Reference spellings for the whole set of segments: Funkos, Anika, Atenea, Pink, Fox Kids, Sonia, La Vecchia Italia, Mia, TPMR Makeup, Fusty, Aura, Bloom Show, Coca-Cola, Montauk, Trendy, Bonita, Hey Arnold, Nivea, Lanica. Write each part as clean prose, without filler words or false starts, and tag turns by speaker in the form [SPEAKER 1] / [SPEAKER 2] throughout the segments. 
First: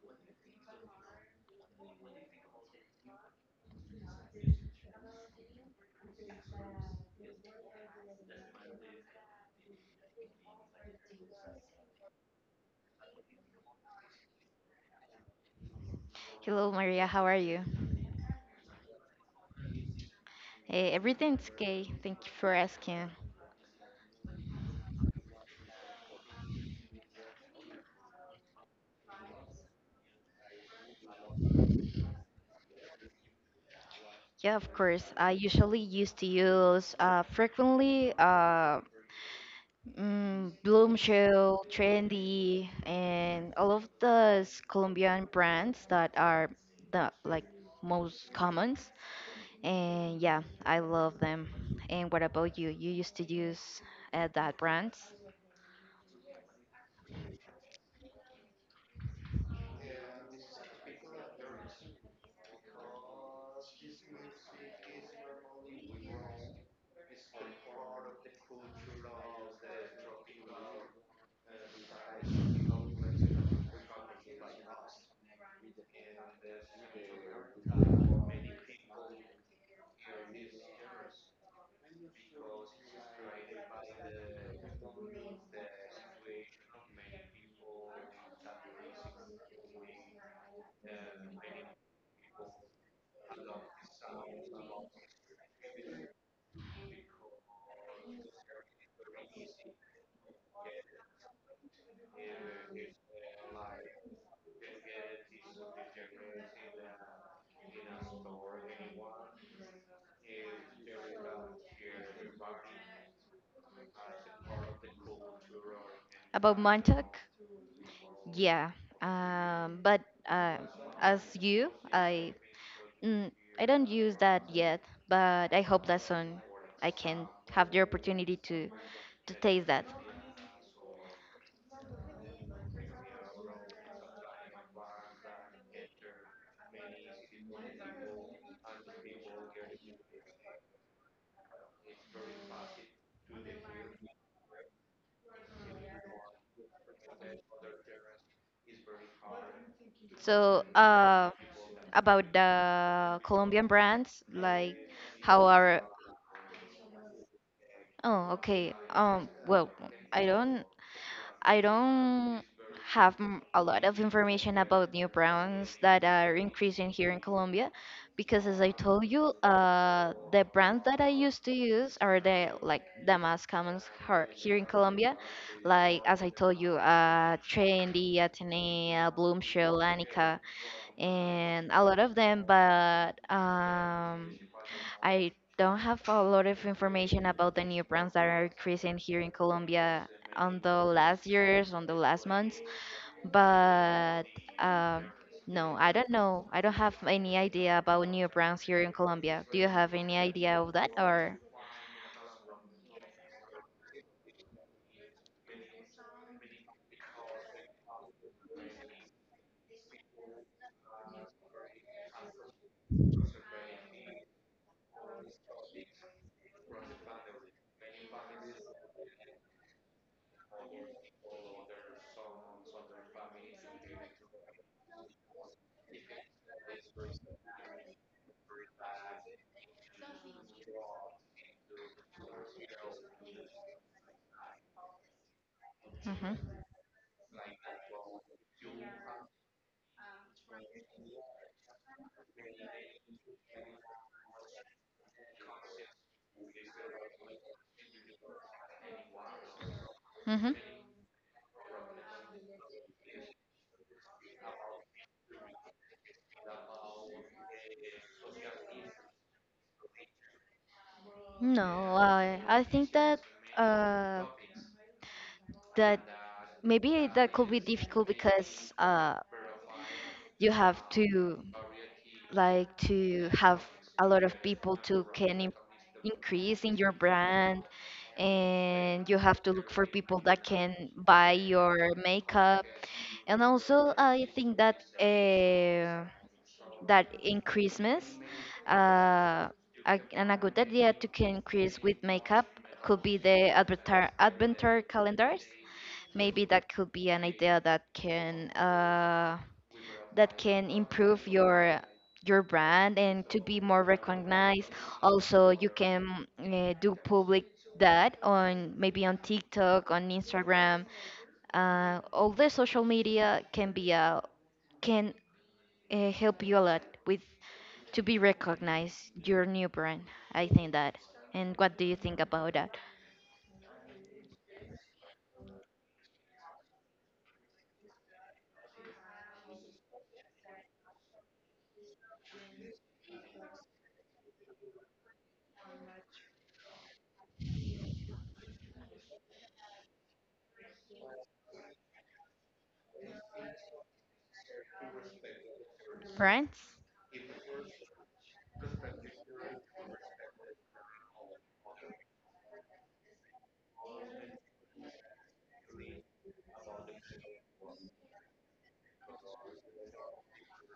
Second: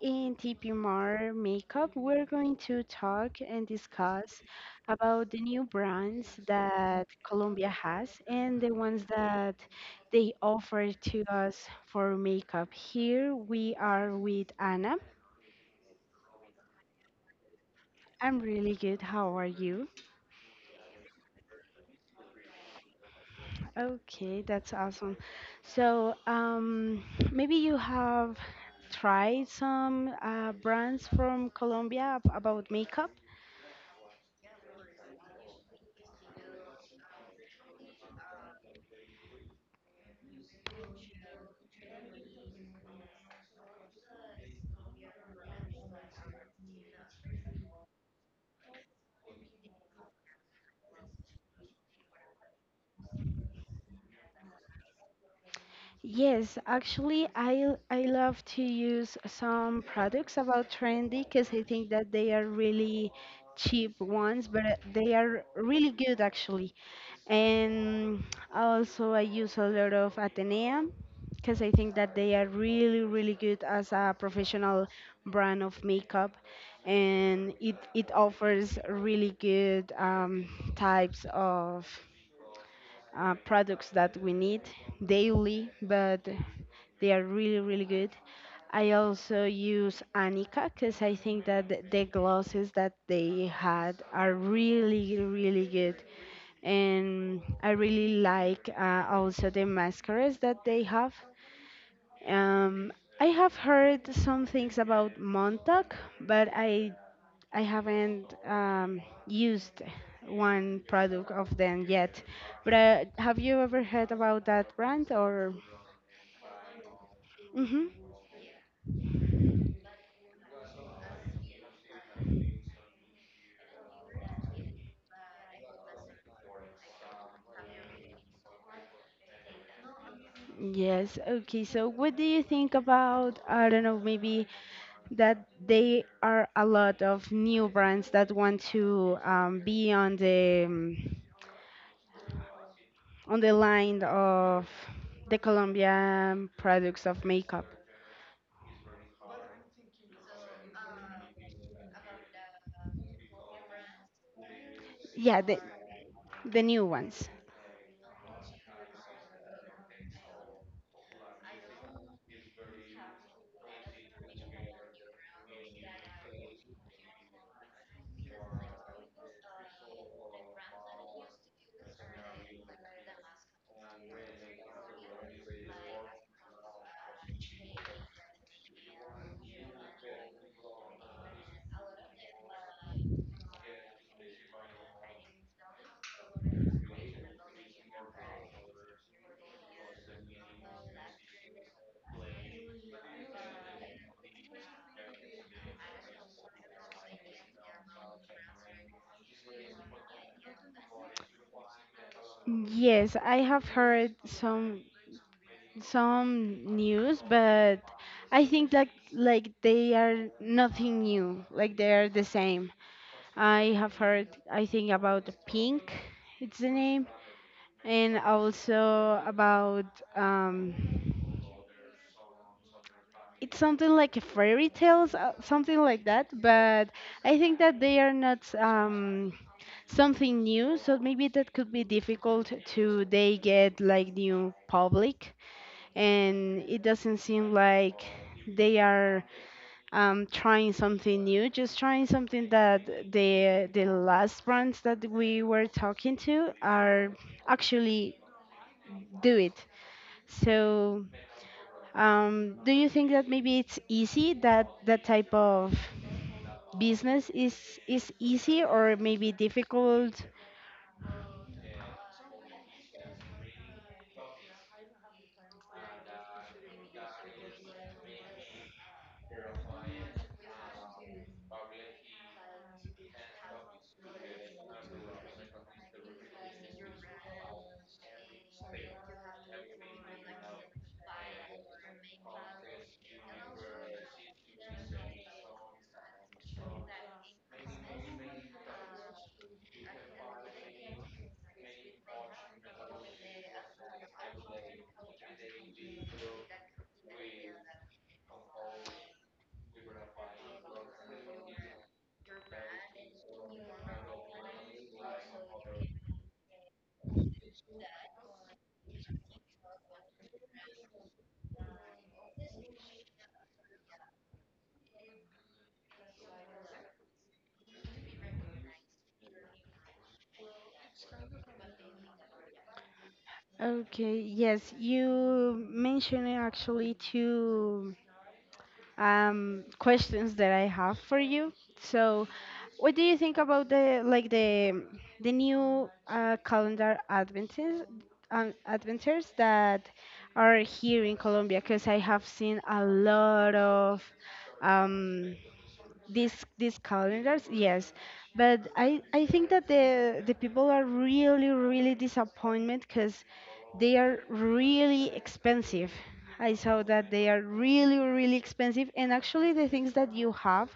[SPEAKER 1] in TPMR Makeup, we're going to talk and discuss about the new brands that Colombia has and the ones that they offer to us for makeup. Here we are with Anna.
[SPEAKER 2] Hello, Maria. How are you?
[SPEAKER 1] I'm really good. How are you?
[SPEAKER 2] Everything's okay. Thank you for asking.
[SPEAKER 1] Okay, that's awesome. So, maybe you have tried some brands from Colombia about makeup?
[SPEAKER 2] Yeah, of course. I usually used to use frequently Bloom Show, Trendy, and all of those Colombian brands that are the like most commons. And yeah, I love them. And what about you? You used to use that brands?
[SPEAKER 1] Yes, actually, I love to use some products about Trendy because I think that they are really cheap ones, but they are really good actually. And also, I use a lot of Atenea because I think that they are really, really good as a professional brand of makeup, and it offers really good types of products that we need daily, but they are really, really good. I also use Anika because I think that the glosses that they had are really, really good. And I really like also the mascaras that they have. Um, I have heard some things about Montauk, but I haven't used one product of them yet, but have you ever heard about that brand or?
[SPEAKER 2] About Montauk?
[SPEAKER 1] Hmm.
[SPEAKER 2] Yeah, but uh, as you, Mm, I don't use that yet, but I hope that soon I can have the opportunity to taste that.
[SPEAKER 1] Yes. Okay. So, what do you think about, I don't know, maybe that they are a lot of new brands that want to be on the line of the Colombian products of makeup?
[SPEAKER 2] So, about the Colombian brands, like
[SPEAKER 1] Yeah,
[SPEAKER 2] how
[SPEAKER 1] the
[SPEAKER 2] are
[SPEAKER 1] the new ones.
[SPEAKER 2] oh, okay, well, I don't I don't have a lot of information about new brands that are increasing here in Colombia, because as I told you, the brands that I used to use are the like the most common here in Colombia, like as I told you, Trendy, Atenea, Bloom Show, Lanica, and a lot of them. But I don't have a lot of information about the new brands that are increasing here in Colombia on the last years, on the last months. But um, no, I don't know. I don't have any idea about new brands here in Colombia. Do you have any idea of that or?
[SPEAKER 1] Yes, I have heard some news, but I think that, like, they are nothing new. Like, they are the same. I have heard, I think, about Pink, it's the name, and also about um it's something like a fairy tales, something like that. But I think that they are not something new, so maybe that could be difficult to they get like new public,
[SPEAKER 2] Hmm.
[SPEAKER 1] and it doesn't seem like they are trying something new, just trying something that the last brands that we were talking to are actually do it.
[SPEAKER 2] Hmm.
[SPEAKER 1] So, do you think that maybe it's easy that type of business is easy or maybe difficult?
[SPEAKER 2] No, I think uh, that maybe that could be difficult, because you have to like to have a lot of people to can increase in your brand, and you have to look for people that can buy your makeup, and also I think that that in Christmas, uh, and a good idea to can increase with makeup could be the adventar adventure calendars. Maybe that could be an idea that can improve your brand and to be more recognized. Also you can do public that on, maybe on TikTok, on Instagram. All the social media can be a can, help you a lot with to be recognized your new brand. I think that. And what do you think about that
[SPEAKER 1] Okay, yes, you mentioned actually two questions that I have for you. So, what do you think about the, like, the new calendar adventures, adventures that are here in Colombia? Because I have seen a lot of um, these
[SPEAKER 2] brands,
[SPEAKER 1] these calendars, yes, but I think that the people are really, really disappointed because they are really expensive. I saw that they are really, really expensive, and actually the things that you have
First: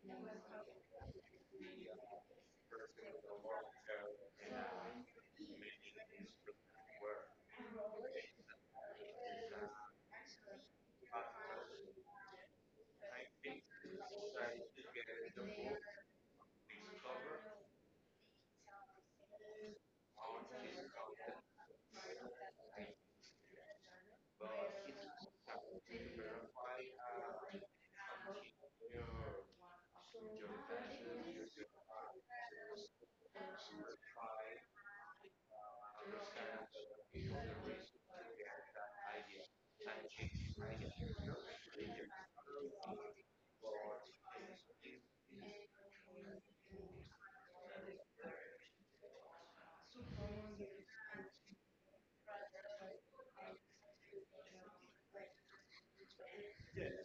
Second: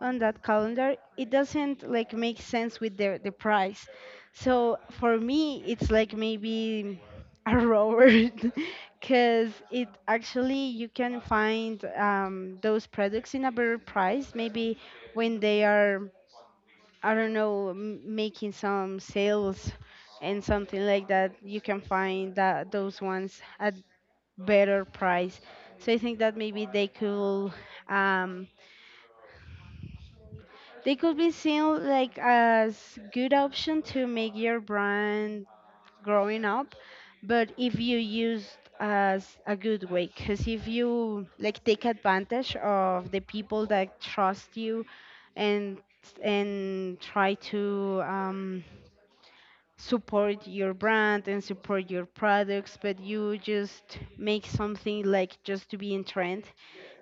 [SPEAKER 1] on that calendar, it doesn't, like, make sense with the price. So for me it's like, maybe a robot because it actually you can find those products in a better price, maybe when they are, I don't know, making some sales, and something like that, you can find that those ones at better price. So I think that maybe um, they could be seen like as good option to make your brand growing up, but if you used as a good way, because if you, like, take advantage of the people that trust you, and and try to support your brand and support your products, but you just make something like just to be in trend,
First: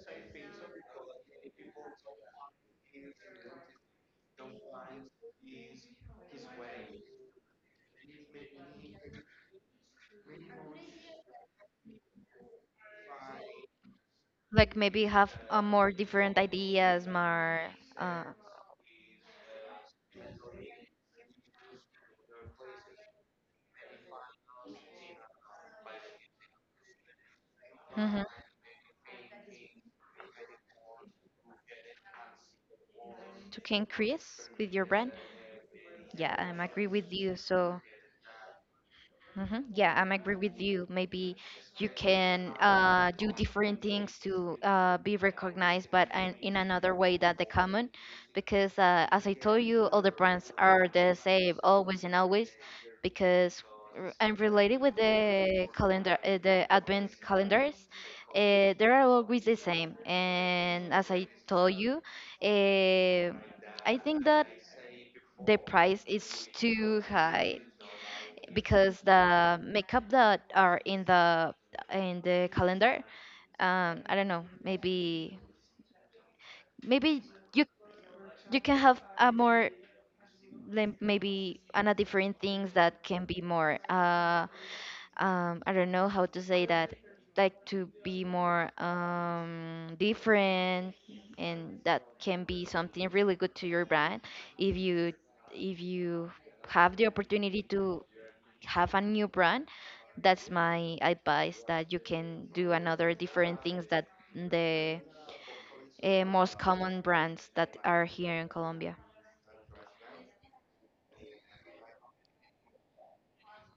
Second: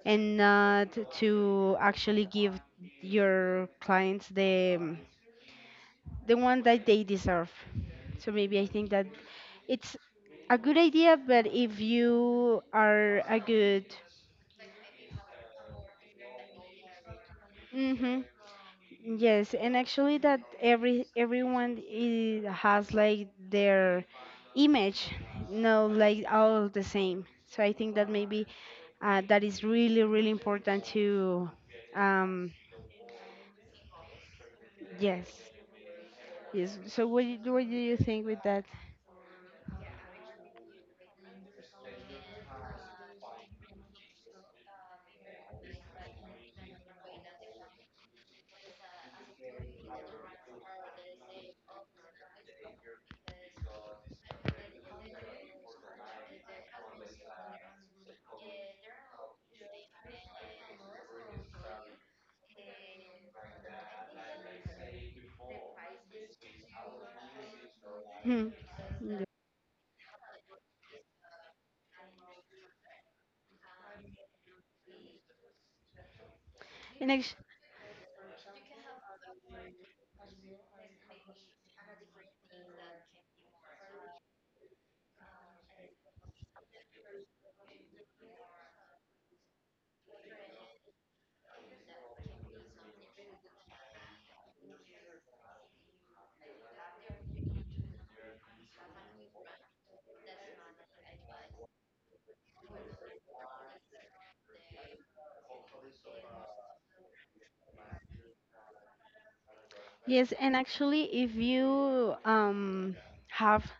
[SPEAKER 1] and not to actually give your clients the, the one that they deserve. So maybe I think that it's a good idea, but if you are a good.
[SPEAKER 2] like maybe have a more different ideas more,
[SPEAKER 1] Mhm.
[SPEAKER 2] uh,
[SPEAKER 1] Yes, and actually that everyone I has like their image, no, like all the same. So I think that
[SPEAKER 2] mhm,
[SPEAKER 1] maybe that is really, really important to, um,
[SPEAKER 2] to can increase with your brand.
[SPEAKER 1] yes,
[SPEAKER 2] Yeah, I'm
[SPEAKER 1] yes.
[SPEAKER 2] agree
[SPEAKER 1] So
[SPEAKER 2] with
[SPEAKER 1] what
[SPEAKER 2] you,
[SPEAKER 1] do- what
[SPEAKER 2] so.
[SPEAKER 1] do you think with that?
[SPEAKER 2] Mhm. Yeah, I'm agree with you. Maybe you can do different things to be recognized, but in another way that the common, because as I told you, all the brands are the same always and always, because and related with the calendar, the advent calendars, they are always the same. And as I told you, uh, I think that the price is too high,
[SPEAKER 1] Hmm.
[SPEAKER 2] because
[SPEAKER 1] Yeah.
[SPEAKER 2] the makeup that are in the calendar, I don't know, maybe,
[SPEAKER 1] And
[SPEAKER 2] maybe
[SPEAKER 1] act-
[SPEAKER 2] you you can have a more, like, maybe, and a different things that can be more, I don't know how to say that, like to be more, different, and that can be something really good to your brand, if you if you have the opportunity to have a new brand. That's my advice, that you can do another different things that the most common brands that are here in Colombia.
[SPEAKER 1] yes, and actually, if you have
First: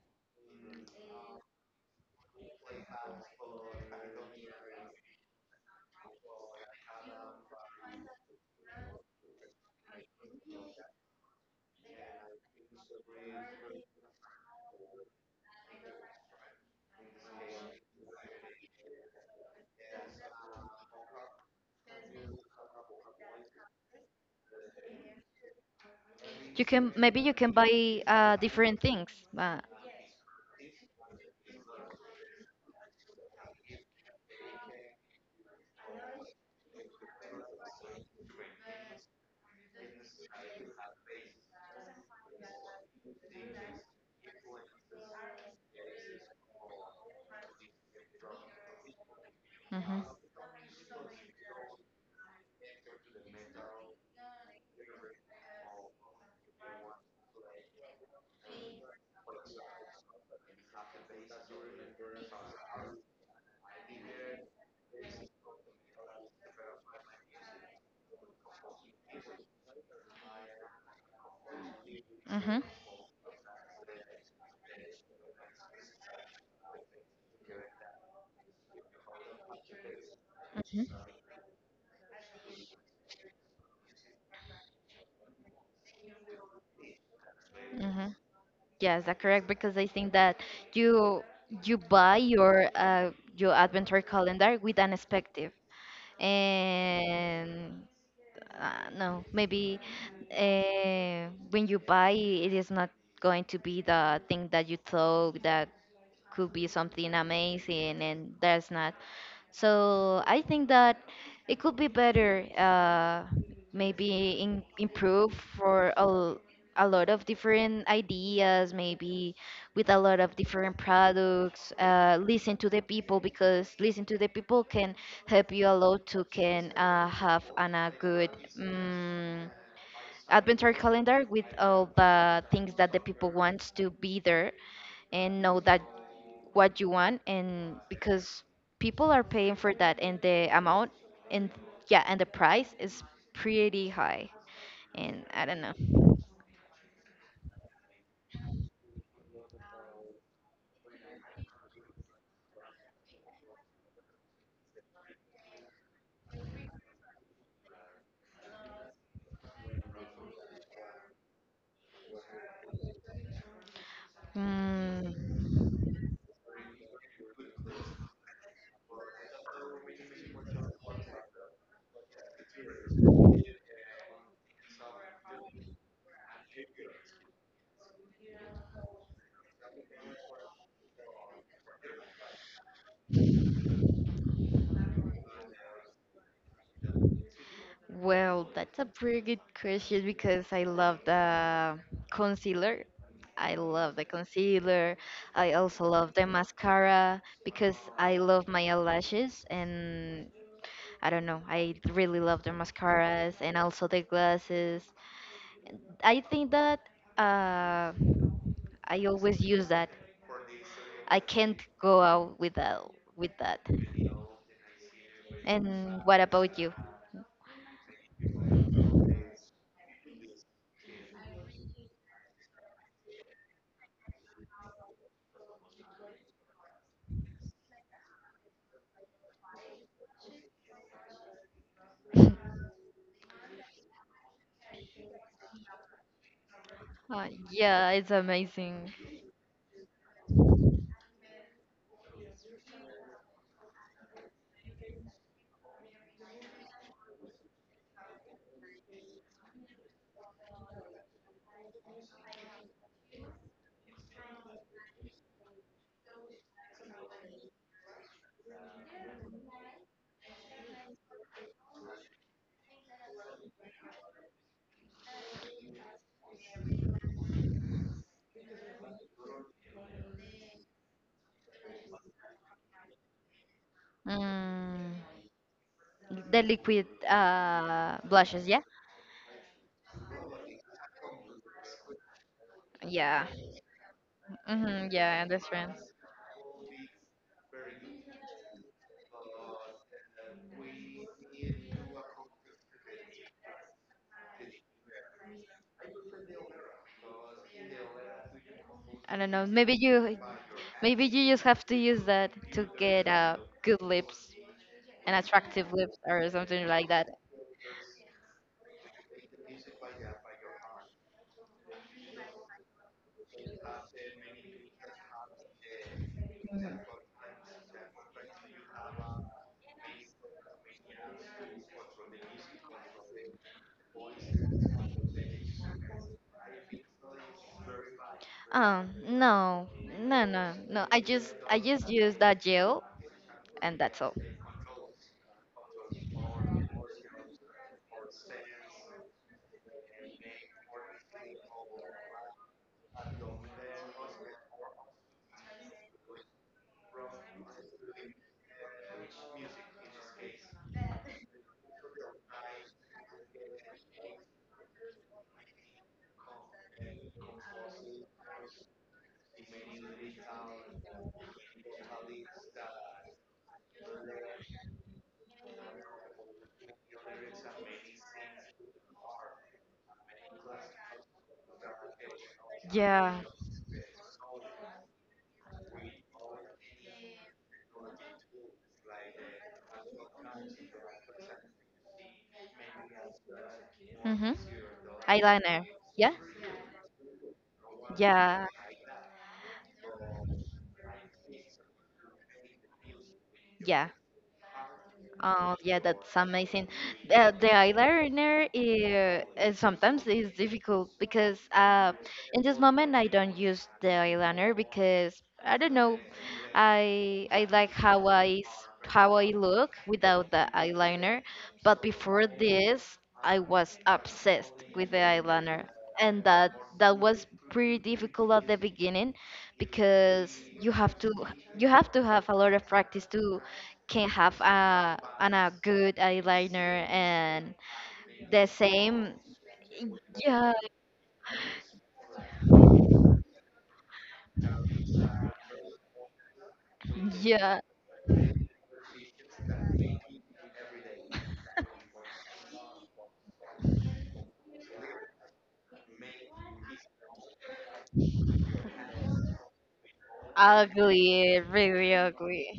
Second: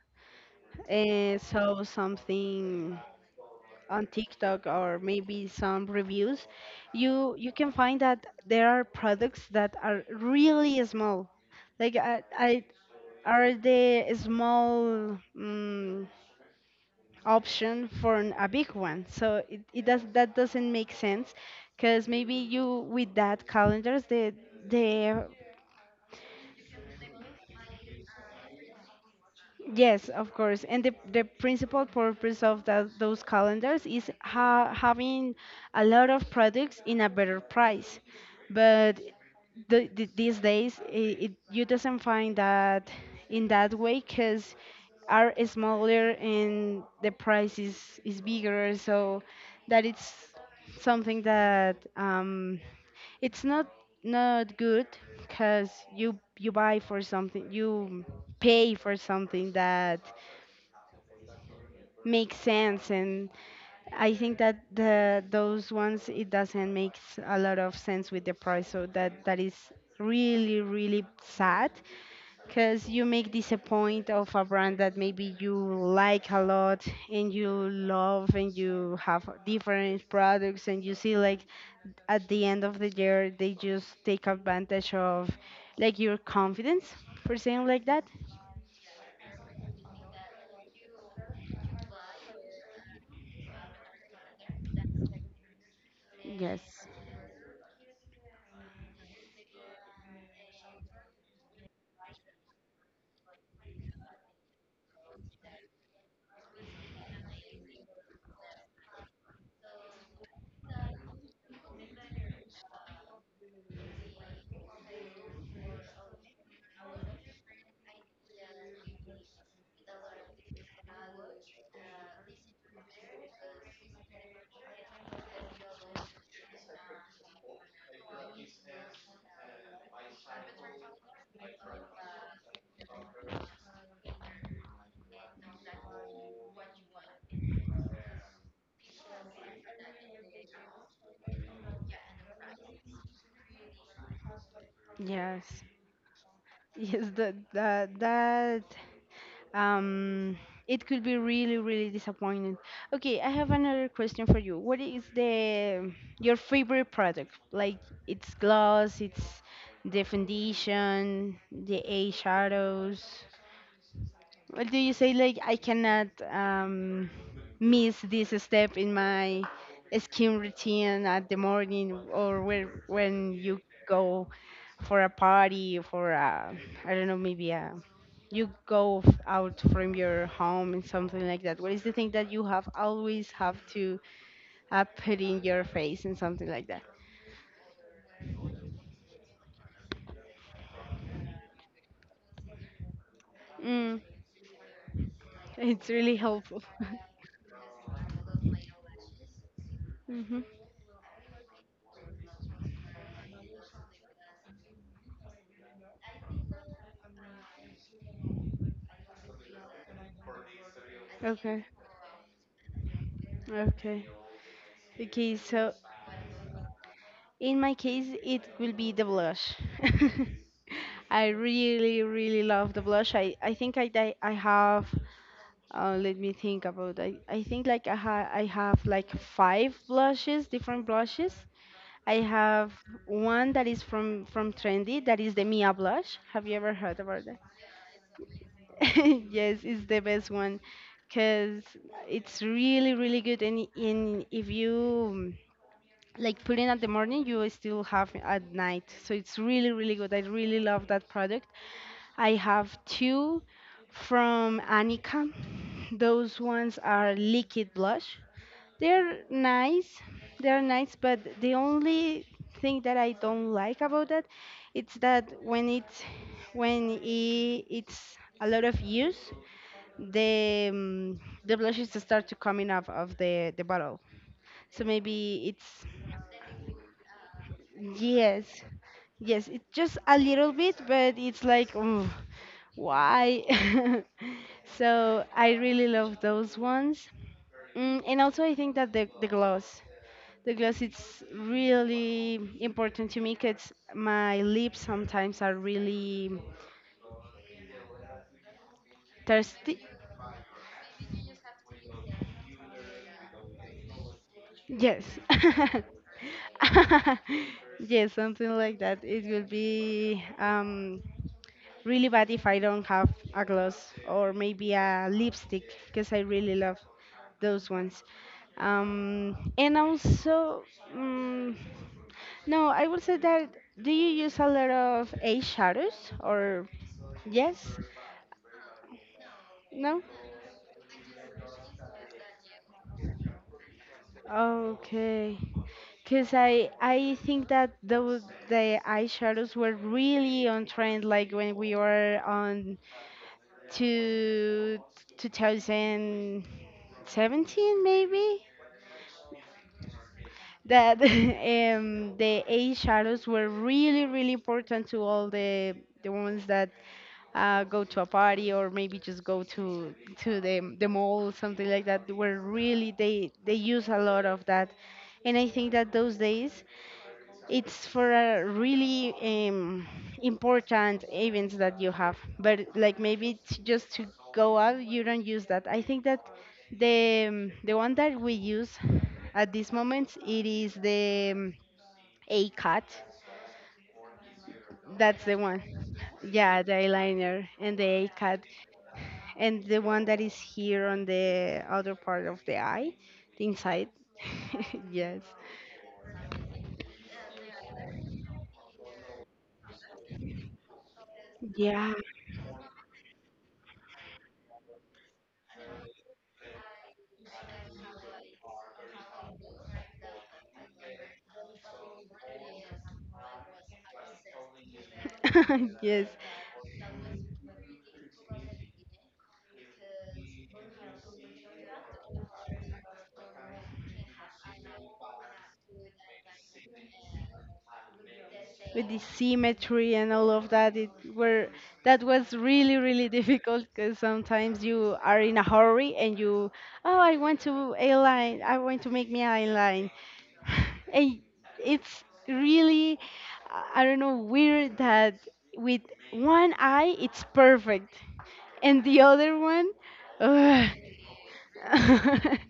[SPEAKER 1] saw something on TikTok or maybe some reviews, you can find that there are products that are really small. Like, I are the small option for a big one. So it does that doesn't make sense because maybe you with that calendars the
[SPEAKER 2] You can Maybe you can buy different things. But,
[SPEAKER 1] Yes, of course. And the principal purpose of that, those calendars, is ha having a lot of products in a better price. But these days, you doesn't find that in that way because are smaller and the price is bigger. So that
[SPEAKER 2] hmm,
[SPEAKER 1] it's something that it's not good because you buy for something, you pay for something that make sense. And I think that the those ones, it doesn't make a lot of sense with the price. So that is really, really sad
[SPEAKER 2] hmm,
[SPEAKER 1] because you make disappoint of a brand that maybe you like a lot, and you love, and you have different products, and you
[SPEAKER 2] hmm,
[SPEAKER 1] see like at the end of the year they just take advantage of, like, your confidence, for saying like that.
[SPEAKER 2] hmm. Yes, that's correct, because I think that you you buy your adventure calendar with an perspective,
[SPEAKER 1] Yes,
[SPEAKER 2] and no, maybe when you buy, it is not going to be the thing that you thought that could be something amazing, and that's not. So I think that it could be better, maybe improve for a lot of different ideas, maybe with a lot of different products. Listen to the people, because listen to the people can help you a lot to can have a good mm, adventure calendar with all the things that the people wants to be there, and know that what you want, and because people are paying for that and the amount, and yeah, and the price is pretty high, and I don't
[SPEAKER 1] yes.
[SPEAKER 2] know.
[SPEAKER 1] Yes, that um it could be really, really disappointing. Okay, I have another question for you. What is the your favorite product? Like, it's gloss, it's the foundation, the eye shadows. Well, do you say like
[SPEAKER 2] mm,
[SPEAKER 1] I cannot miss this step in my skin routine at the morning or, when you go for a party, for I don't know, maybe you go out from your home, and something like that? What is the thing that you have always have to put in your face and something like that?
[SPEAKER 2] well, that's a pretty good question, because I love the concealer
[SPEAKER 1] Mm,
[SPEAKER 2] concealer. I also
[SPEAKER 1] it's
[SPEAKER 2] love
[SPEAKER 1] really
[SPEAKER 2] the
[SPEAKER 1] helpful.
[SPEAKER 2] mascara because I love my eyelashes, and
[SPEAKER 1] Hmm.
[SPEAKER 2] I don't know. I really love their mascaras and also their glasses. I think that, uh, I always use that. I can't
[SPEAKER 1] Okay.
[SPEAKER 2] go out without with that.
[SPEAKER 1] Okay. Okay. So,
[SPEAKER 2] And what about you?
[SPEAKER 1] in my case, it will be the blush. I really, really love the blush. I think I have, let me think about, I think, like, I have like five blushes, different blushes. I have one that is from Trendy, that is the Mia blush. Have you ever heard about that?
[SPEAKER 2] Yeah, it's amazing.
[SPEAKER 1] Yes, it's the best one because it's really, really good. And if you, like, putting at the morning, you still have at night, so it's really, really good. I really love that product. I have two from Anika. Those ones are liquid blush. They're nice. They're nice, but the only thing that I don't like about that, it's that when it's when I it's a lot of use, the, the blushes start to coming up of the bottle, so
[SPEAKER 2] Mm,
[SPEAKER 1] maybe it's.
[SPEAKER 2] the liquid
[SPEAKER 1] Yes,
[SPEAKER 2] blushes, yeah,
[SPEAKER 1] yes, it's just a little bit, but it's like, "Ugh,
[SPEAKER 2] yeah,
[SPEAKER 1] why?"
[SPEAKER 2] hmm, yeah. I
[SPEAKER 1] So I
[SPEAKER 2] understand.
[SPEAKER 1] really love those ones. And also, I think that the gloss, it's really important to me because my lips sometimes are really
[SPEAKER 2] I don't know. Maybe
[SPEAKER 1] thirsty.
[SPEAKER 2] you, maybe you just have to use that to get good lips.
[SPEAKER 1] Yes.
[SPEAKER 2] An attractive lips or something like that.
[SPEAKER 1] Yes, something like that. It will be really bad if I don't have a gloss or maybe a lipstick, because I really
[SPEAKER 2] Mhm.
[SPEAKER 1] love those ones. And also, mm no, I would say that, do you use a lot of eyeshadows or yes?
[SPEAKER 2] Oh, no,
[SPEAKER 1] No?
[SPEAKER 2] no, no, no. I just use that gel, and that's all.
[SPEAKER 1] Okay. Because I think that those the eyeshadows were really on trend, like when we were on to 2017 maybe. That The age shadows were really, really important to all the ones that go to a party, or maybe just go to the mall, something like that. Were really, they use a lot of that. And I think that those days, it's for a really, important events that you have, but like
[SPEAKER 2] Yeah.
[SPEAKER 1] maybe it's just to go out, you don't use that. I think that the, the one that we use at this moment, it is the, a cut,
[SPEAKER 2] Mhm.
[SPEAKER 1] that's the one.
[SPEAKER 2] Eyeliner. Yeah.
[SPEAKER 1] Yeah, the eyeliner and the a cut
[SPEAKER 2] Yeah.
[SPEAKER 1] and the one that is here on the other part of the eye, the
[SPEAKER 2] Yeah.
[SPEAKER 1] inside. Yes.
[SPEAKER 2] Oh yeah, that's amazing. The eyeliner is sometimes is difficult, because
[SPEAKER 1] Yeah.
[SPEAKER 2] in this moment I don't use the eyeliner, because I don't know. I like how I look without the eyeliner, but before this, I was obsessed with the eyeliner,
[SPEAKER 1] Yes,
[SPEAKER 2] and that was pretty difficult at the beginning, because you have to have a lot of practice to can have a good eyeliner, and the
[SPEAKER 1] with the
[SPEAKER 2] same.
[SPEAKER 1] symmetry and all
[SPEAKER 2] Yeah.
[SPEAKER 1] of that. It were that was really, really difficult because sometimes you are in a hurry, and you, oh, i want
[SPEAKER 2] Yeah,
[SPEAKER 1] to align i want to make me align. And it's really, I don't know, weird that with one eye it's perfect and the other one, ugh.
[SPEAKER 2] ugly, really ugly.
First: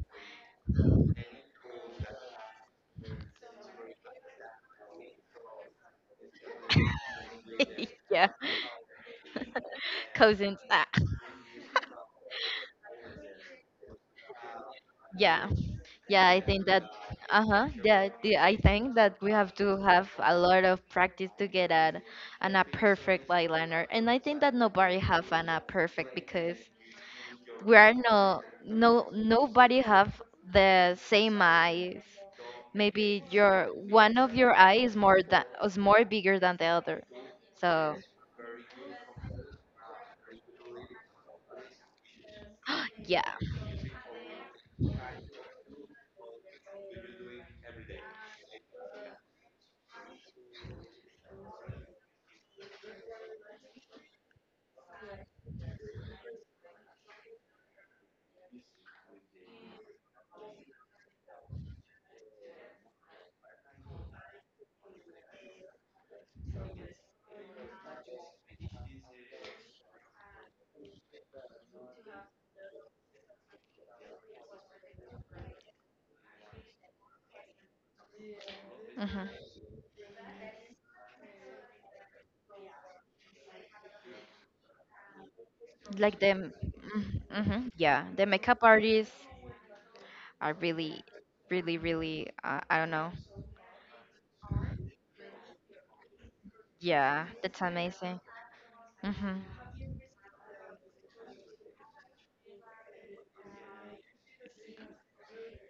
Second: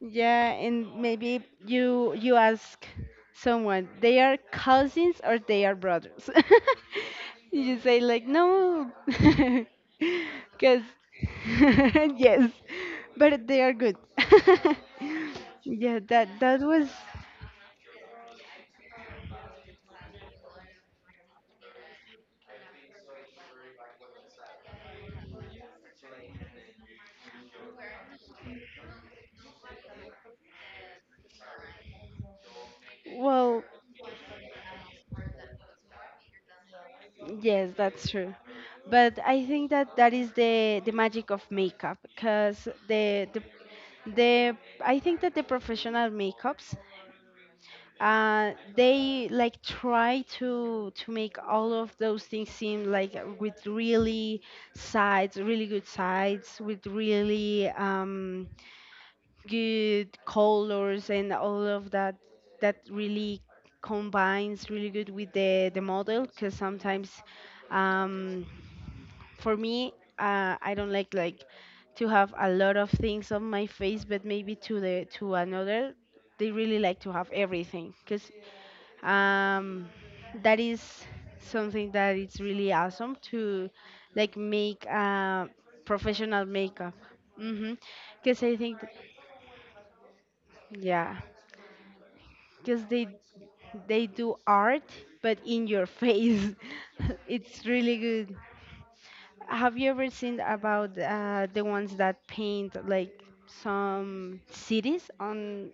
[SPEAKER 1] Yeah, and maybe you ask someone, they are cousins or they are brothers. You say like,
[SPEAKER 2] Yeah.
[SPEAKER 1] no,
[SPEAKER 2] Cousins.
[SPEAKER 1] because.
[SPEAKER 2] Ah.
[SPEAKER 1] Yes, but they are good.
[SPEAKER 2] Yeah,
[SPEAKER 1] Yeah,
[SPEAKER 2] yeah,
[SPEAKER 1] that
[SPEAKER 2] I
[SPEAKER 1] that
[SPEAKER 2] think that,
[SPEAKER 1] was
[SPEAKER 2] uh-huh, yeah, I think that we have to have a lot of practice to get at an a perfect eyeliner, and I think that nobody have an a perfect, because we are no, no, nobody have the same eyes. Maybe
[SPEAKER 1] well,
[SPEAKER 2] your one of your eye is more bigger than the other,
[SPEAKER 1] yes,
[SPEAKER 2] so.
[SPEAKER 1] that's true. But I think that that is the magic of makeup, because
[SPEAKER 2] Yeah.
[SPEAKER 1] the I think that the professional makeups uh, they, like, try to make all of those things seem like with really good sides, with really, good colors and all of that, that really combines really good with the model because sometimes. Um, for me, I don't like to have a lot of things on my face, but maybe to the to another, they really like to have everything, cause
[SPEAKER 2] Hmm.
[SPEAKER 1] um, that is something that it's really awesome to, like, make
[SPEAKER 2] Like the,
[SPEAKER 1] professional makeup.
[SPEAKER 2] mm-hmm, mm-hmm,
[SPEAKER 1] Mhm.
[SPEAKER 2] yeah, the
[SPEAKER 1] Cause I
[SPEAKER 2] makeup
[SPEAKER 1] think,
[SPEAKER 2] artists. I really,
[SPEAKER 1] yeah,
[SPEAKER 2] really, really, I
[SPEAKER 1] cause
[SPEAKER 2] don't
[SPEAKER 1] they
[SPEAKER 2] know.
[SPEAKER 1] they do art, but in your face.
[SPEAKER 2] Yeah, that's
[SPEAKER 1] It's really
[SPEAKER 2] amazing.
[SPEAKER 1] good.
[SPEAKER 2] Hmm.
[SPEAKER 1] Have you ever seen about the ones that paint like some cities on?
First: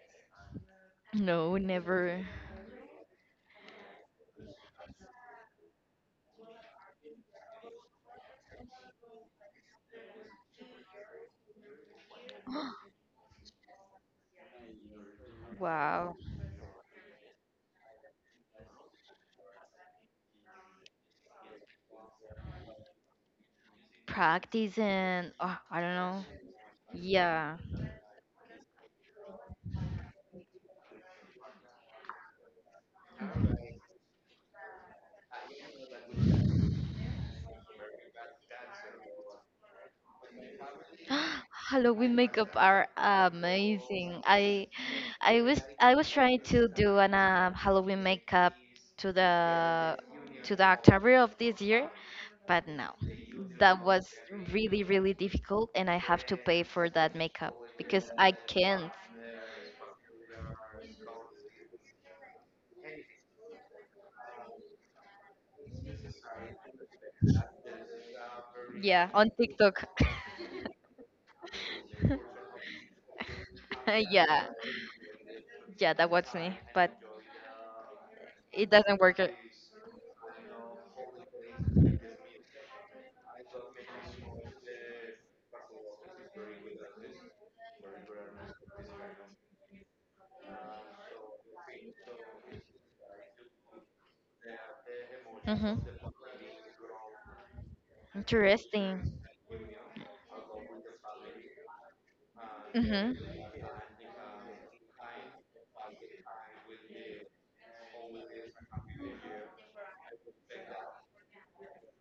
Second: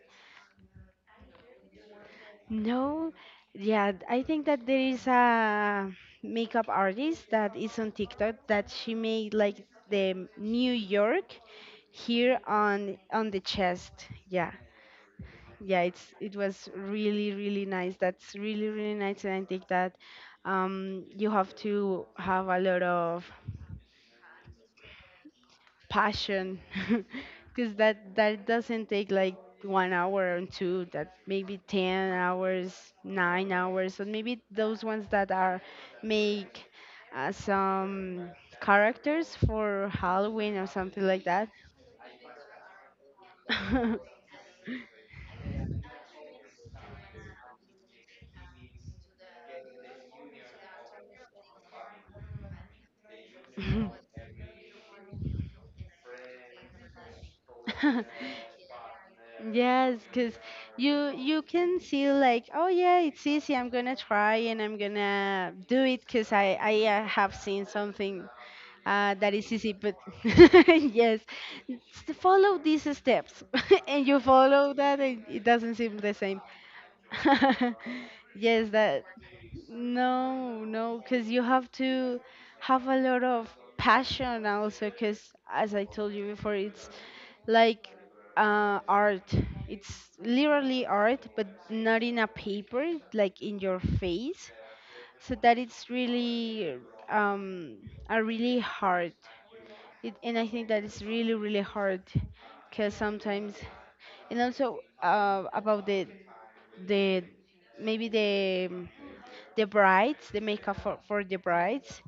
[SPEAKER 2] No, never.
[SPEAKER 1] No, yeah, I think that there is a makeup artist that is on TikTok that she made like the New York here on the chest. Yeah, yeah, it's
[SPEAKER 2] Wow.
[SPEAKER 1] it was really really nice. That's really really nice, and I think that you have to have a lot of
[SPEAKER 2] Practice and, oh, I don't know.
[SPEAKER 1] passion
[SPEAKER 2] Yeah.
[SPEAKER 1] because that doesn't take like 1 hour and two, that maybe 10 hours, 9 hours, and maybe those ones that are make some characters for Halloween or something like that.
[SPEAKER 2] Halloween makeup are amazing. I was trying to do an Halloween makeup to the to the October of this year, but no. That was really, really difficult, and I have to pay for that makeup because I can't.
[SPEAKER 1] Yes, because you can see like, oh yeah, it's easy. I'm gonna try and I'm gonna do it because I have seen something.
[SPEAKER 2] Yeah, on
[SPEAKER 1] That is easy,
[SPEAKER 2] TikTok.
[SPEAKER 1] but yes, follow these steps, and you
[SPEAKER 2] Yeah,
[SPEAKER 1] follow that, and it doesn't seem
[SPEAKER 2] yeah,
[SPEAKER 1] the
[SPEAKER 2] that was
[SPEAKER 1] same.
[SPEAKER 2] me, but
[SPEAKER 1] Yes,
[SPEAKER 2] it
[SPEAKER 1] that,
[SPEAKER 2] doesn't work.
[SPEAKER 1] no, no, because you have to have a lot of passion also, because as I told you before, it's like art. It's literally art, but not in a paper, like in your face. So that it's
[SPEAKER 2] Mm-hmm.
[SPEAKER 1] really um, a really hard.
[SPEAKER 2] Interesting.
[SPEAKER 1] It, and I think that is really, really hard because
[SPEAKER 2] Mm-hmm.
[SPEAKER 1] sometimes, and also about the maybe the um, the brides, the makeup for the brides,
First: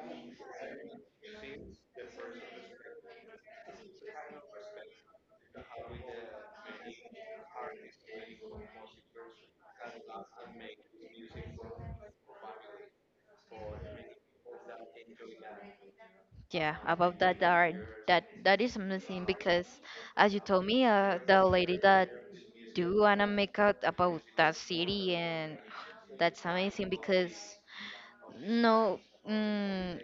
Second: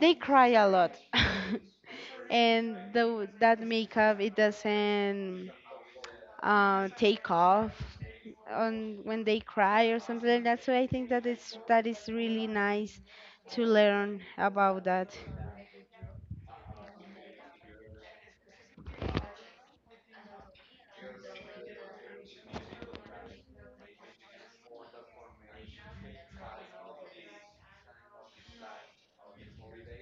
[SPEAKER 1] they cry a lot, and the, that makeup it doesn't take off on when they cry or something like that. So I think that is, that is really nice to learn about that.
[SPEAKER 2] Yeah, about that, that is amazing, because, as you told me, the lady that do and I make out about that city, and that's amazing, because no, mm,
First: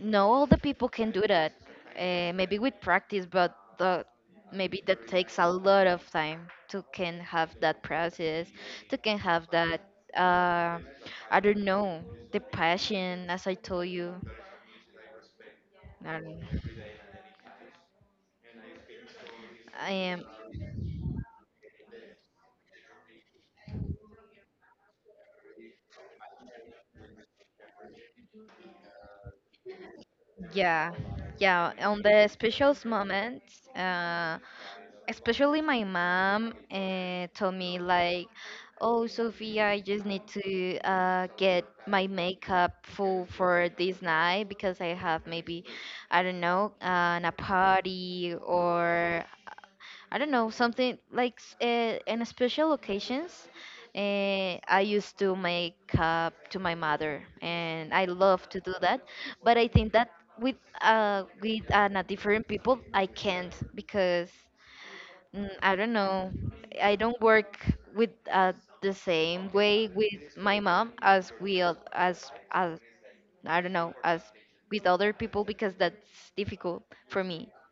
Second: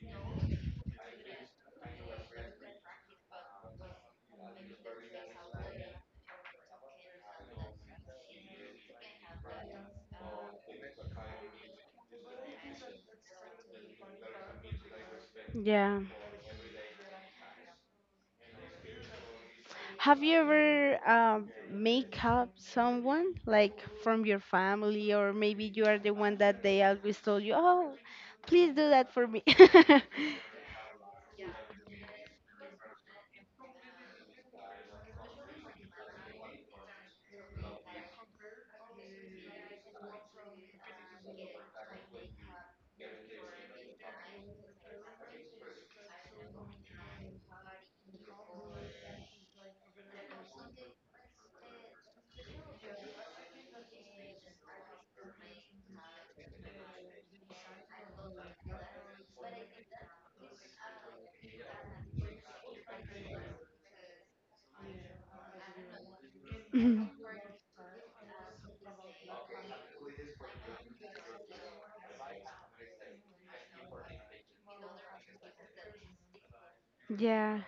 [SPEAKER 2] no all the people can do that, maybe with practice, but the, maybe that takes a lot of time to can have that process to can have that, uh, I don't know, the passion, as I told you.
[SPEAKER 1] Yeah.
[SPEAKER 2] I don't know. I am.
[SPEAKER 1] Have you ever make up someone like from your family, or maybe you are the one that they always told you, "Oh, please do that for me."?
[SPEAKER 2] Yeah, yeah, on the special moments, especially my mom, told me, like, oh, Sophia, I just need to get my makeup full for this night, because I have maybe, I don't know, a party, or I don't know, something like, in special occasions. I used to make up to my mother, and I love to do that, but I think that with, different people I can't, because. Mm, I don't know. I don't work with, the same way with my mom as I don't know, as with other people, because that's difficult for me.
[SPEAKER 1] Yeah,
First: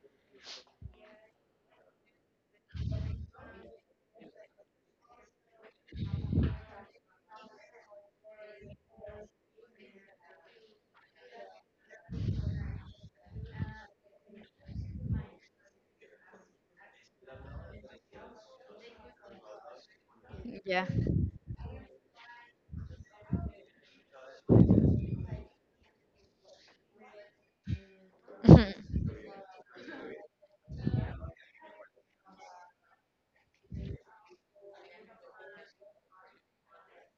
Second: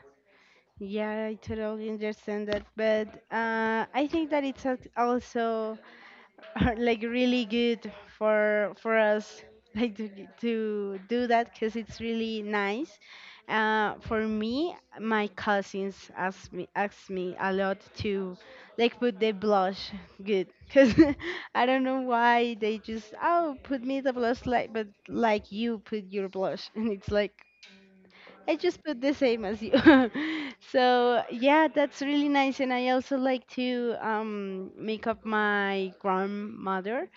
[SPEAKER 1] yeah, I totally understand that, but I think that it's also are like really good for us like to, to do that because it's really nice. For me, my cousins ask me a lot to like put the blush good,
[SPEAKER 2] Yeah.
[SPEAKER 1] because I don't know why, they just, oh, put me the blush like, but like you put your blush and it's like
[SPEAKER 2] Do.
[SPEAKER 1] I just put the same as you. So yeah, that's really nice. And I also like to make up my grandmother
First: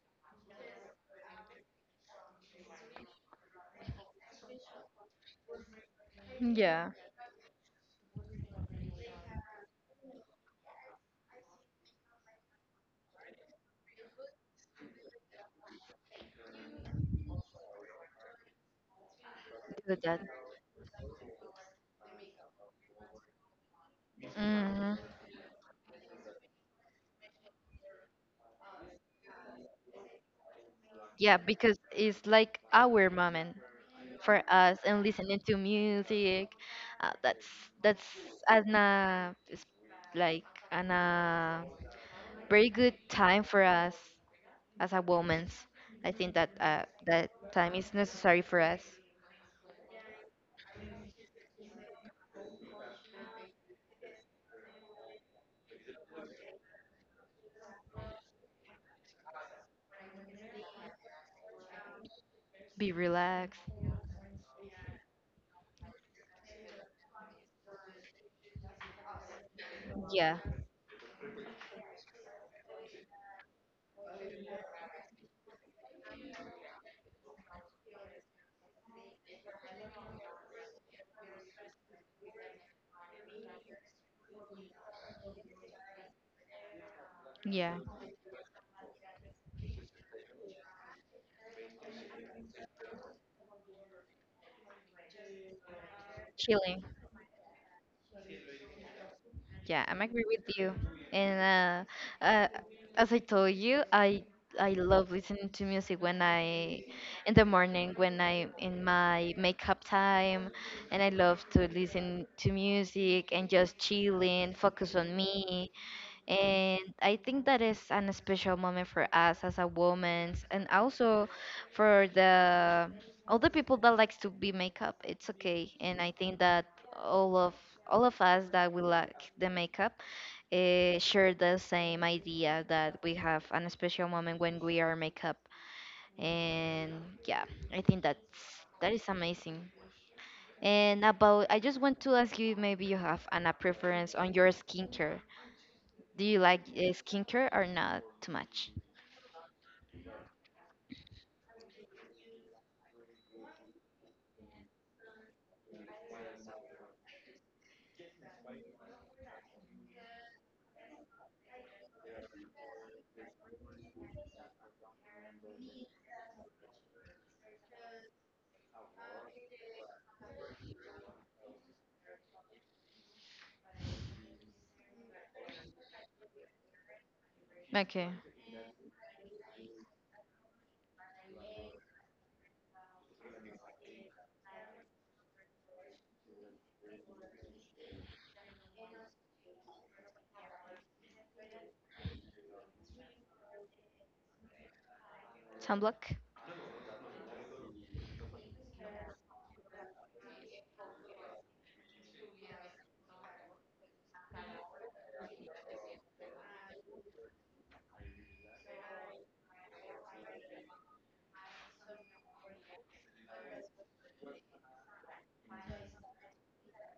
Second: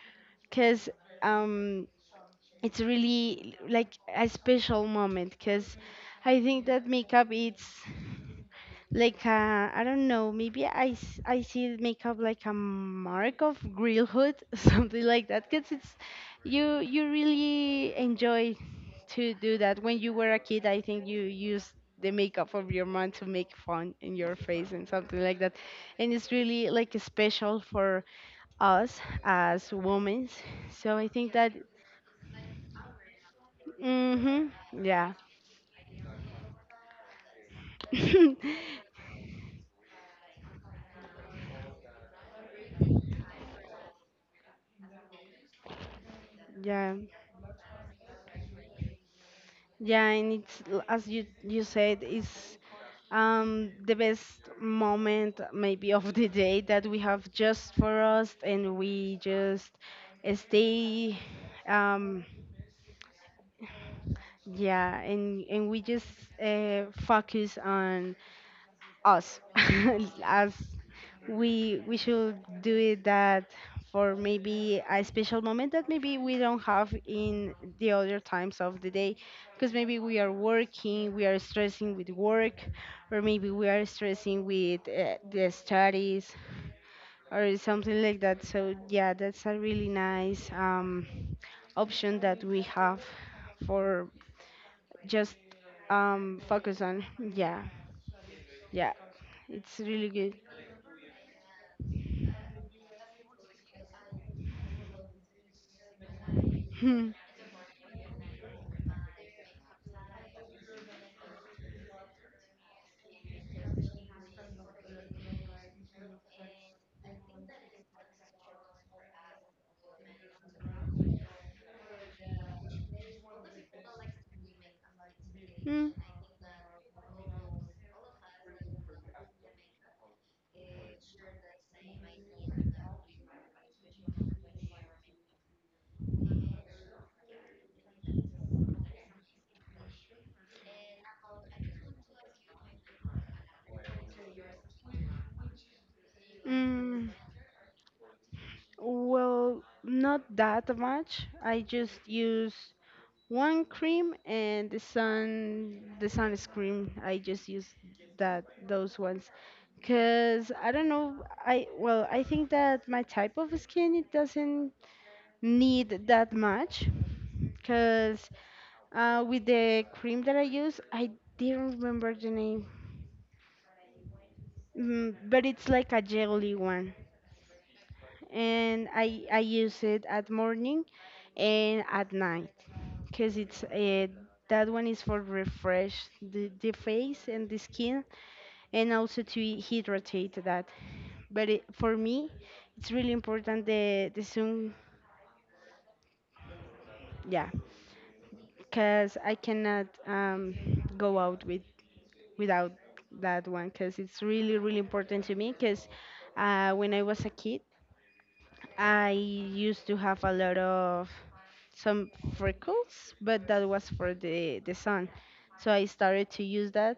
[SPEAKER 1] because um, it's really like a special moment because I think that
[SPEAKER 2] Yeah.
[SPEAKER 1] makeup it's like I don't know, maybe I see makeup like a mark of girlhood, something like that, because it's you really enjoy to do that.
[SPEAKER 2] Do
[SPEAKER 1] When you
[SPEAKER 2] that.
[SPEAKER 1] were a kid, I think you used the makeup of your mom to make fun in your face and
[SPEAKER 2] Hmm.
[SPEAKER 1] something like that, and it's really like special for us as women. So I think
[SPEAKER 2] Yeah,
[SPEAKER 1] that,
[SPEAKER 2] because it's like our moment for
[SPEAKER 1] mhm.
[SPEAKER 2] us, and
[SPEAKER 1] Yeah.
[SPEAKER 2] listening to music. Uh, that's that's an It's like an very good time for us, as a woman's. I think that,
[SPEAKER 1] Yeah.
[SPEAKER 2] that time is necessary for us.
[SPEAKER 1] Yeah, and it's as you you said, it's the best moment maybe of the day that we have just for us, and we just stay. Um,
[SPEAKER 2] Be relaxed.
[SPEAKER 1] yeah, and we just focus on us.
[SPEAKER 2] Yeah,
[SPEAKER 1] As we should do it, that for maybe a special moment that maybe we don't have in the other times of the day, because maybe we are working, we are stressing with work, or maybe we are stressing with the studies or
[SPEAKER 2] yeah,
[SPEAKER 1] something like that. So yeah, that's a really nice option that we have for just focus
[SPEAKER 2] chilling.
[SPEAKER 1] on. Yeah. Yeah, it's
[SPEAKER 2] Yeah, I'm
[SPEAKER 1] really
[SPEAKER 2] agree
[SPEAKER 1] good.
[SPEAKER 2] with you. And uh, uh, as I told you, I love listening to music when I
[SPEAKER 1] Hmm.
[SPEAKER 2] in the morning when I in my makeup time, and I love to listen to music and just chilling, focus on me. And I think that is an special moment for us as a woman, and also for the all the people that likes to be makeup. It's okay.
[SPEAKER 1] Hmm.
[SPEAKER 2] And I think that all of all of us that we like the makeup, share the same idea that we have an special moment when we are makeup. And yeah, I think that is amazing. And about, I just want to ask you, maybe you have a preference on your skincare. Do you like,
[SPEAKER 1] Mm,
[SPEAKER 2] skincare or not too much?
[SPEAKER 1] well, not that much. I just use one cream and the sunscreen. I just use that, those ones. Cause I don't know, I, well, I think that my type of skin it doesn't need that much. Cause with the cream that I use, I didn't remember the name, mm, but it's like a jelly one,
[SPEAKER 2] Okay.
[SPEAKER 1] and I use it at morning and at night, because it's that one is for refresh the face and the skin, and also to hydrate that. But it, for me, it's really important the sun,
[SPEAKER 2] Sunblock?
[SPEAKER 1] yeah, because I cannot go out with without that one, because it's really really important to me, because when I was a kid I used to have a lot of some freckles, but that was for the sun, so I started to use that,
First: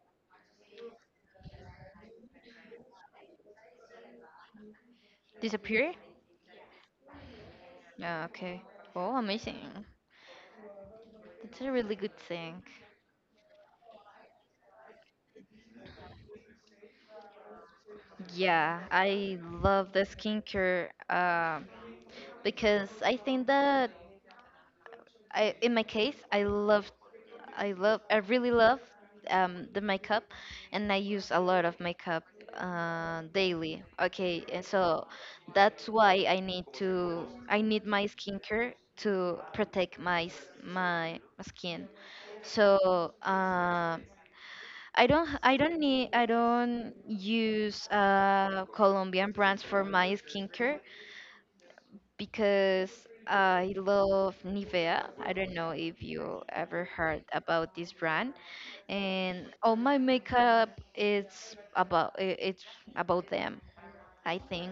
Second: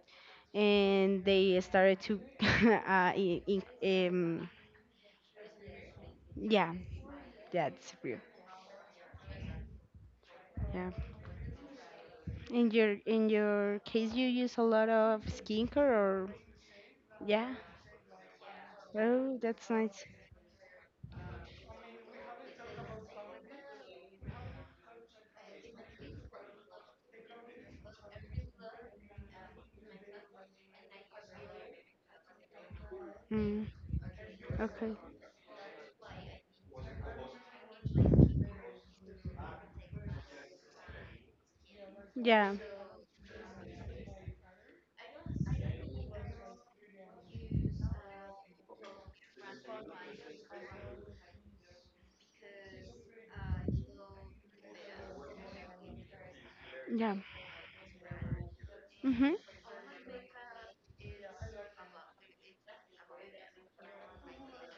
[SPEAKER 1] and they started to uh, in, in, um,
[SPEAKER 2] Disappear?
[SPEAKER 1] yeah, that's real.
[SPEAKER 2] Yeah, okay. Oh, amazing.
[SPEAKER 1] Yeah.
[SPEAKER 2] That's a really good thing.
[SPEAKER 1] In your in your case, you use a lot of skincare or, yeah?
[SPEAKER 2] Yeah,
[SPEAKER 1] Oh,
[SPEAKER 2] I
[SPEAKER 1] that's
[SPEAKER 2] love the
[SPEAKER 1] nice.
[SPEAKER 2] skincare, because I think that I, in my case, I really love the makeup, and I use a lot of makeup
[SPEAKER 1] Mm,
[SPEAKER 2] daily. Okay, and
[SPEAKER 1] okay.
[SPEAKER 2] so that's why I need my skincare to protect my skin.
[SPEAKER 1] Yeah.
[SPEAKER 2] So, I don't use Colombian brands for my skincare, because I love Nivea. I don't know if you ever
[SPEAKER 1] Yeah.
[SPEAKER 2] heard about this brand,
[SPEAKER 1] Mhm.
[SPEAKER 2] and all my makeup is about, it's about them. I think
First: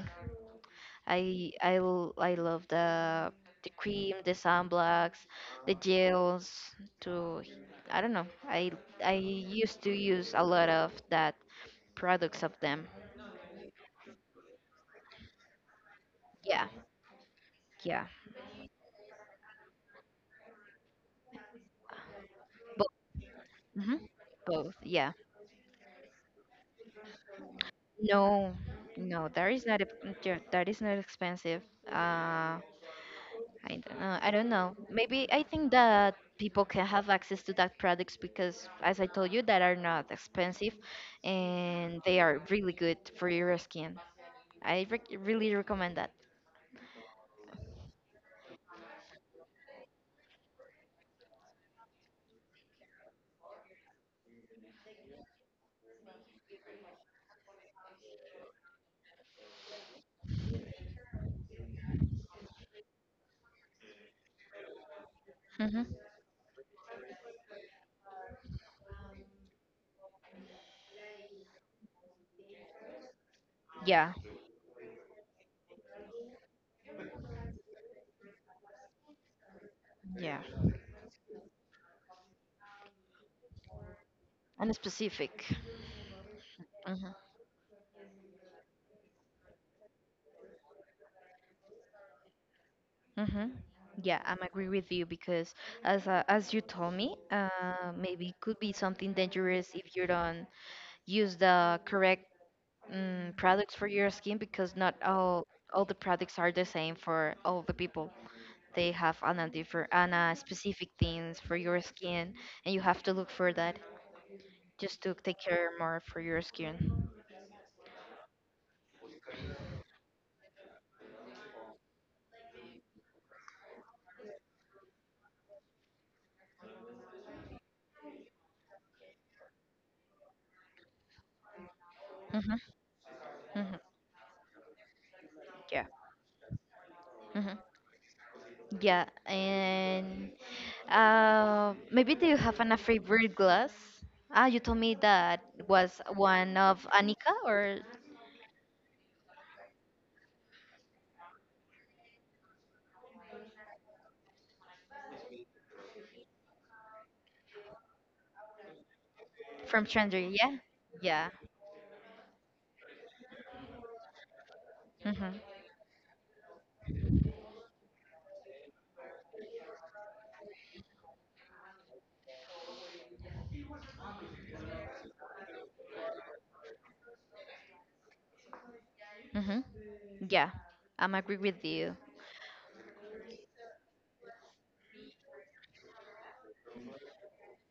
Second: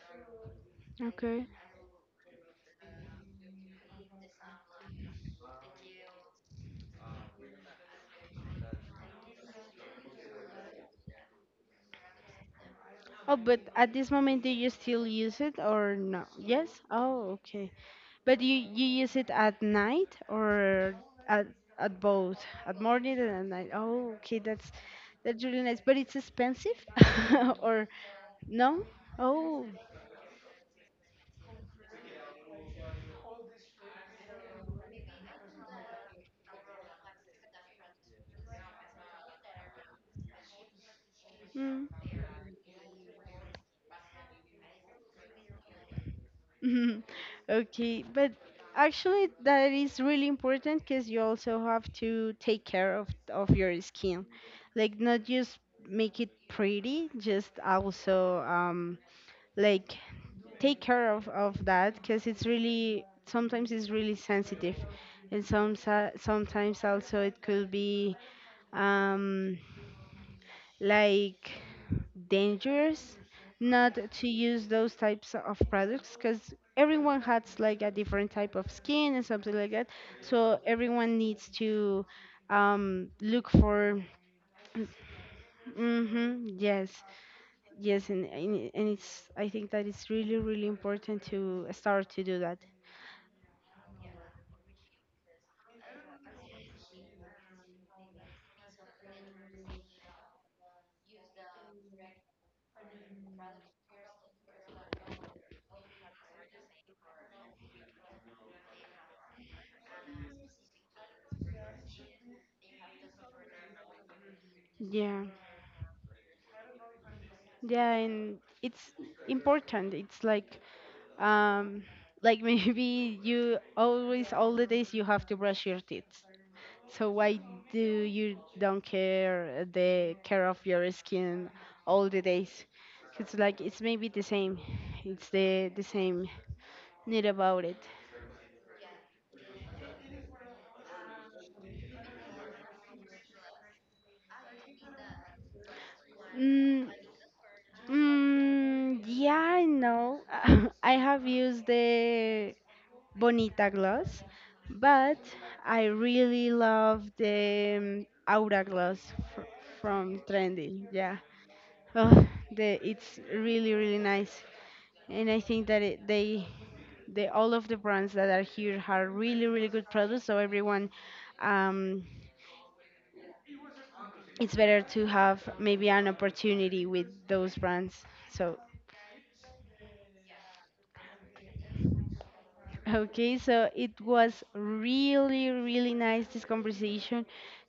[SPEAKER 1] Okay.
[SPEAKER 2] I love the cream, the sunblocks, the gels. To I don't know. I used to use a lot of that products of them.
[SPEAKER 1] Oh, but at this moment, do you still use it or no? Yes.
[SPEAKER 2] Yeah,
[SPEAKER 1] Oh, okay.
[SPEAKER 2] yeah.
[SPEAKER 1] But you use it at night or at at both, at
[SPEAKER 2] Both.
[SPEAKER 1] morning and at night.
[SPEAKER 2] Hmm.
[SPEAKER 1] Oh, okay. That's
[SPEAKER 2] Both. Yeah.
[SPEAKER 1] that's really nice. But it's expensive, or
[SPEAKER 2] No,
[SPEAKER 1] no?
[SPEAKER 2] no, that
[SPEAKER 1] Oh.
[SPEAKER 2] is not a, yeah, that is not expensive. Uh, I don't know. I don't know. Maybe I think that people can have access to that products, because, as I told you, that are not expensive,
[SPEAKER 1] Mm.
[SPEAKER 2] and they are really good for your skin. I rec really recommend that.
[SPEAKER 1] Mhm. Okay, but actually that is really important, because you also have to take care of your skin, like not just make it pretty, just also like take care of that, because it's really, sometimes it's really sensitive, and some
[SPEAKER 2] Hmm.
[SPEAKER 1] sometimes also it could be um like dangerous not
[SPEAKER 2] Yeah,
[SPEAKER 1] to use those types of products, because everyone has like a different type of skin and something like that.
[SPEAKER 2] yeah,
[SPEAKER 1] So everyone needs to look for,
[SPEAKER 2] and specific.
[SPEAKER 1] hmm. Yes,
[SPEAKER 2] Mhm,
[SPEAKER 1] yes. And it's, I think that it's really really important to start to do that.
[SPEAKER 2] mhm. Yeah, I'm agree with you, because as you told me, maybe it could be something dangerous if you don't use the correct, products for your skin, because not all the products are the same for all the people. They have an a different an a specific things for your skin, and you have to look for that just to
[SPEAKER 1] Yeah,
[SPEAKER 2] take care more for your skin.
[SPEAKER 1] yeah, and it's important. It's um like maybe you always, all the days you have to brush your teeth. So why do you don't care the care of your skin all the
[SPEAKER 2] Mhm.
[SPEAKER 1] days? It's like,
[SPEAKER 2] Mhm.
[SPEAKER 1] it's maybe the same. It's
[SPEAKER 2] Yeah.
[SPEAKER 1] the same need
[SPEAKER 2] Mhm.
[SPEAKER 1] about it.
[SPEAKER 2] Yeah. And, maybe do you have a favorite glass? Ah, you told me that was one of
[SPEAKER 1] Mm,
[SPEAKER 2] Anika, or
[SPEAKER 1] mm, yeah, I know. I have used the Bonita gloss, but I really love the Aura gloss fr-
[SPEAKER 2] from Chandra.
[SPEAKER 1] from
[SPEAKER 2] Yeah.
[SPEAKER 1] Trendy. Yeah,
[SPEAKER 2] Yeah.
[SPEAKER 1] oh, the, it's really really nice.
[SPEAKER 2] Mhm.
[SPEAKER 1] And I think that it, they, the all of the brands that are here are really really good products. So everyone, um, it's better to have maybe an opportunity with those brands, so,
[SPEAKER 2] Mhm. Yeah, I'm agree with you.
[SPEAKER 1] okay. So it was really really nice, this conversation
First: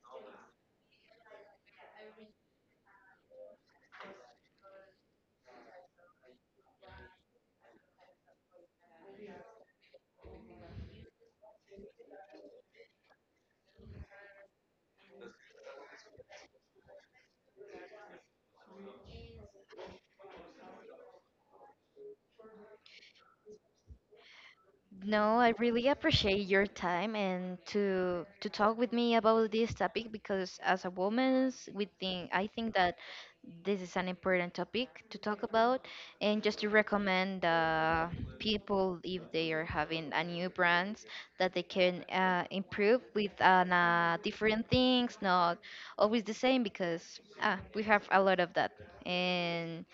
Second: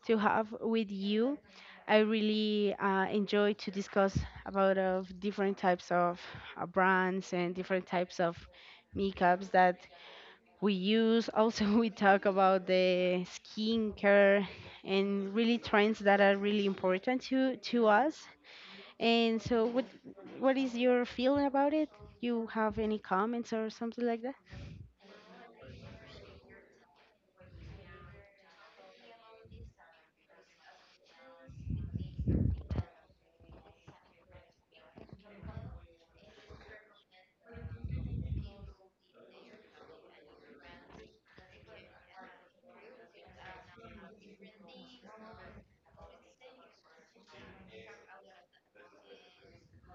[SPEAKER 1] to have with you. I really enjoy to discuss about of different types of brands and different types of makeups that we use. Also we talk about the skincare and really trends that are really important to us. And so, what is your feeling about it? You have any comments or something like that?
[SPEAKER 2] No, I really appreciate your time, and to talk with me about this topic, because as a woman, we think I think that this is an important topic to talk about, and just to recommend, people if they are having a new brands that they can improve with, different things, not always the same, because, we have a lot of that. And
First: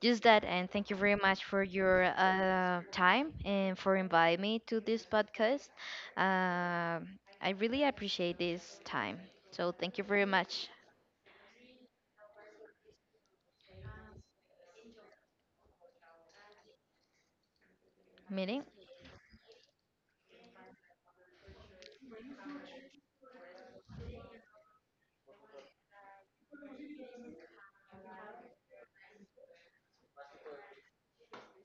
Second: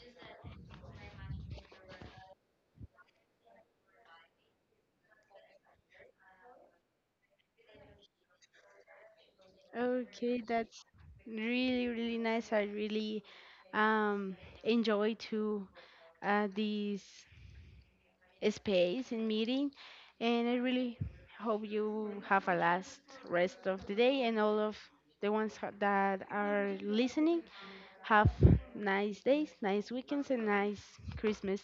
[SPEAKER 2] just that, and thank you very much for your, time, and for inviting me to this podcast. Um I really appreciate this time. So thank you very
[SPEAKER 1] Okay,
[SPEAKER 2] much,
[SPEAKER 1] that's really really nice. I really um enjoy to these
[SPEAKER 2] meeting.
[SPEAKER 1] space in meeting. And I really hope you have a last rest of the day, and all of the ones that are listening have nice days, nice weekends, and nice Christmas.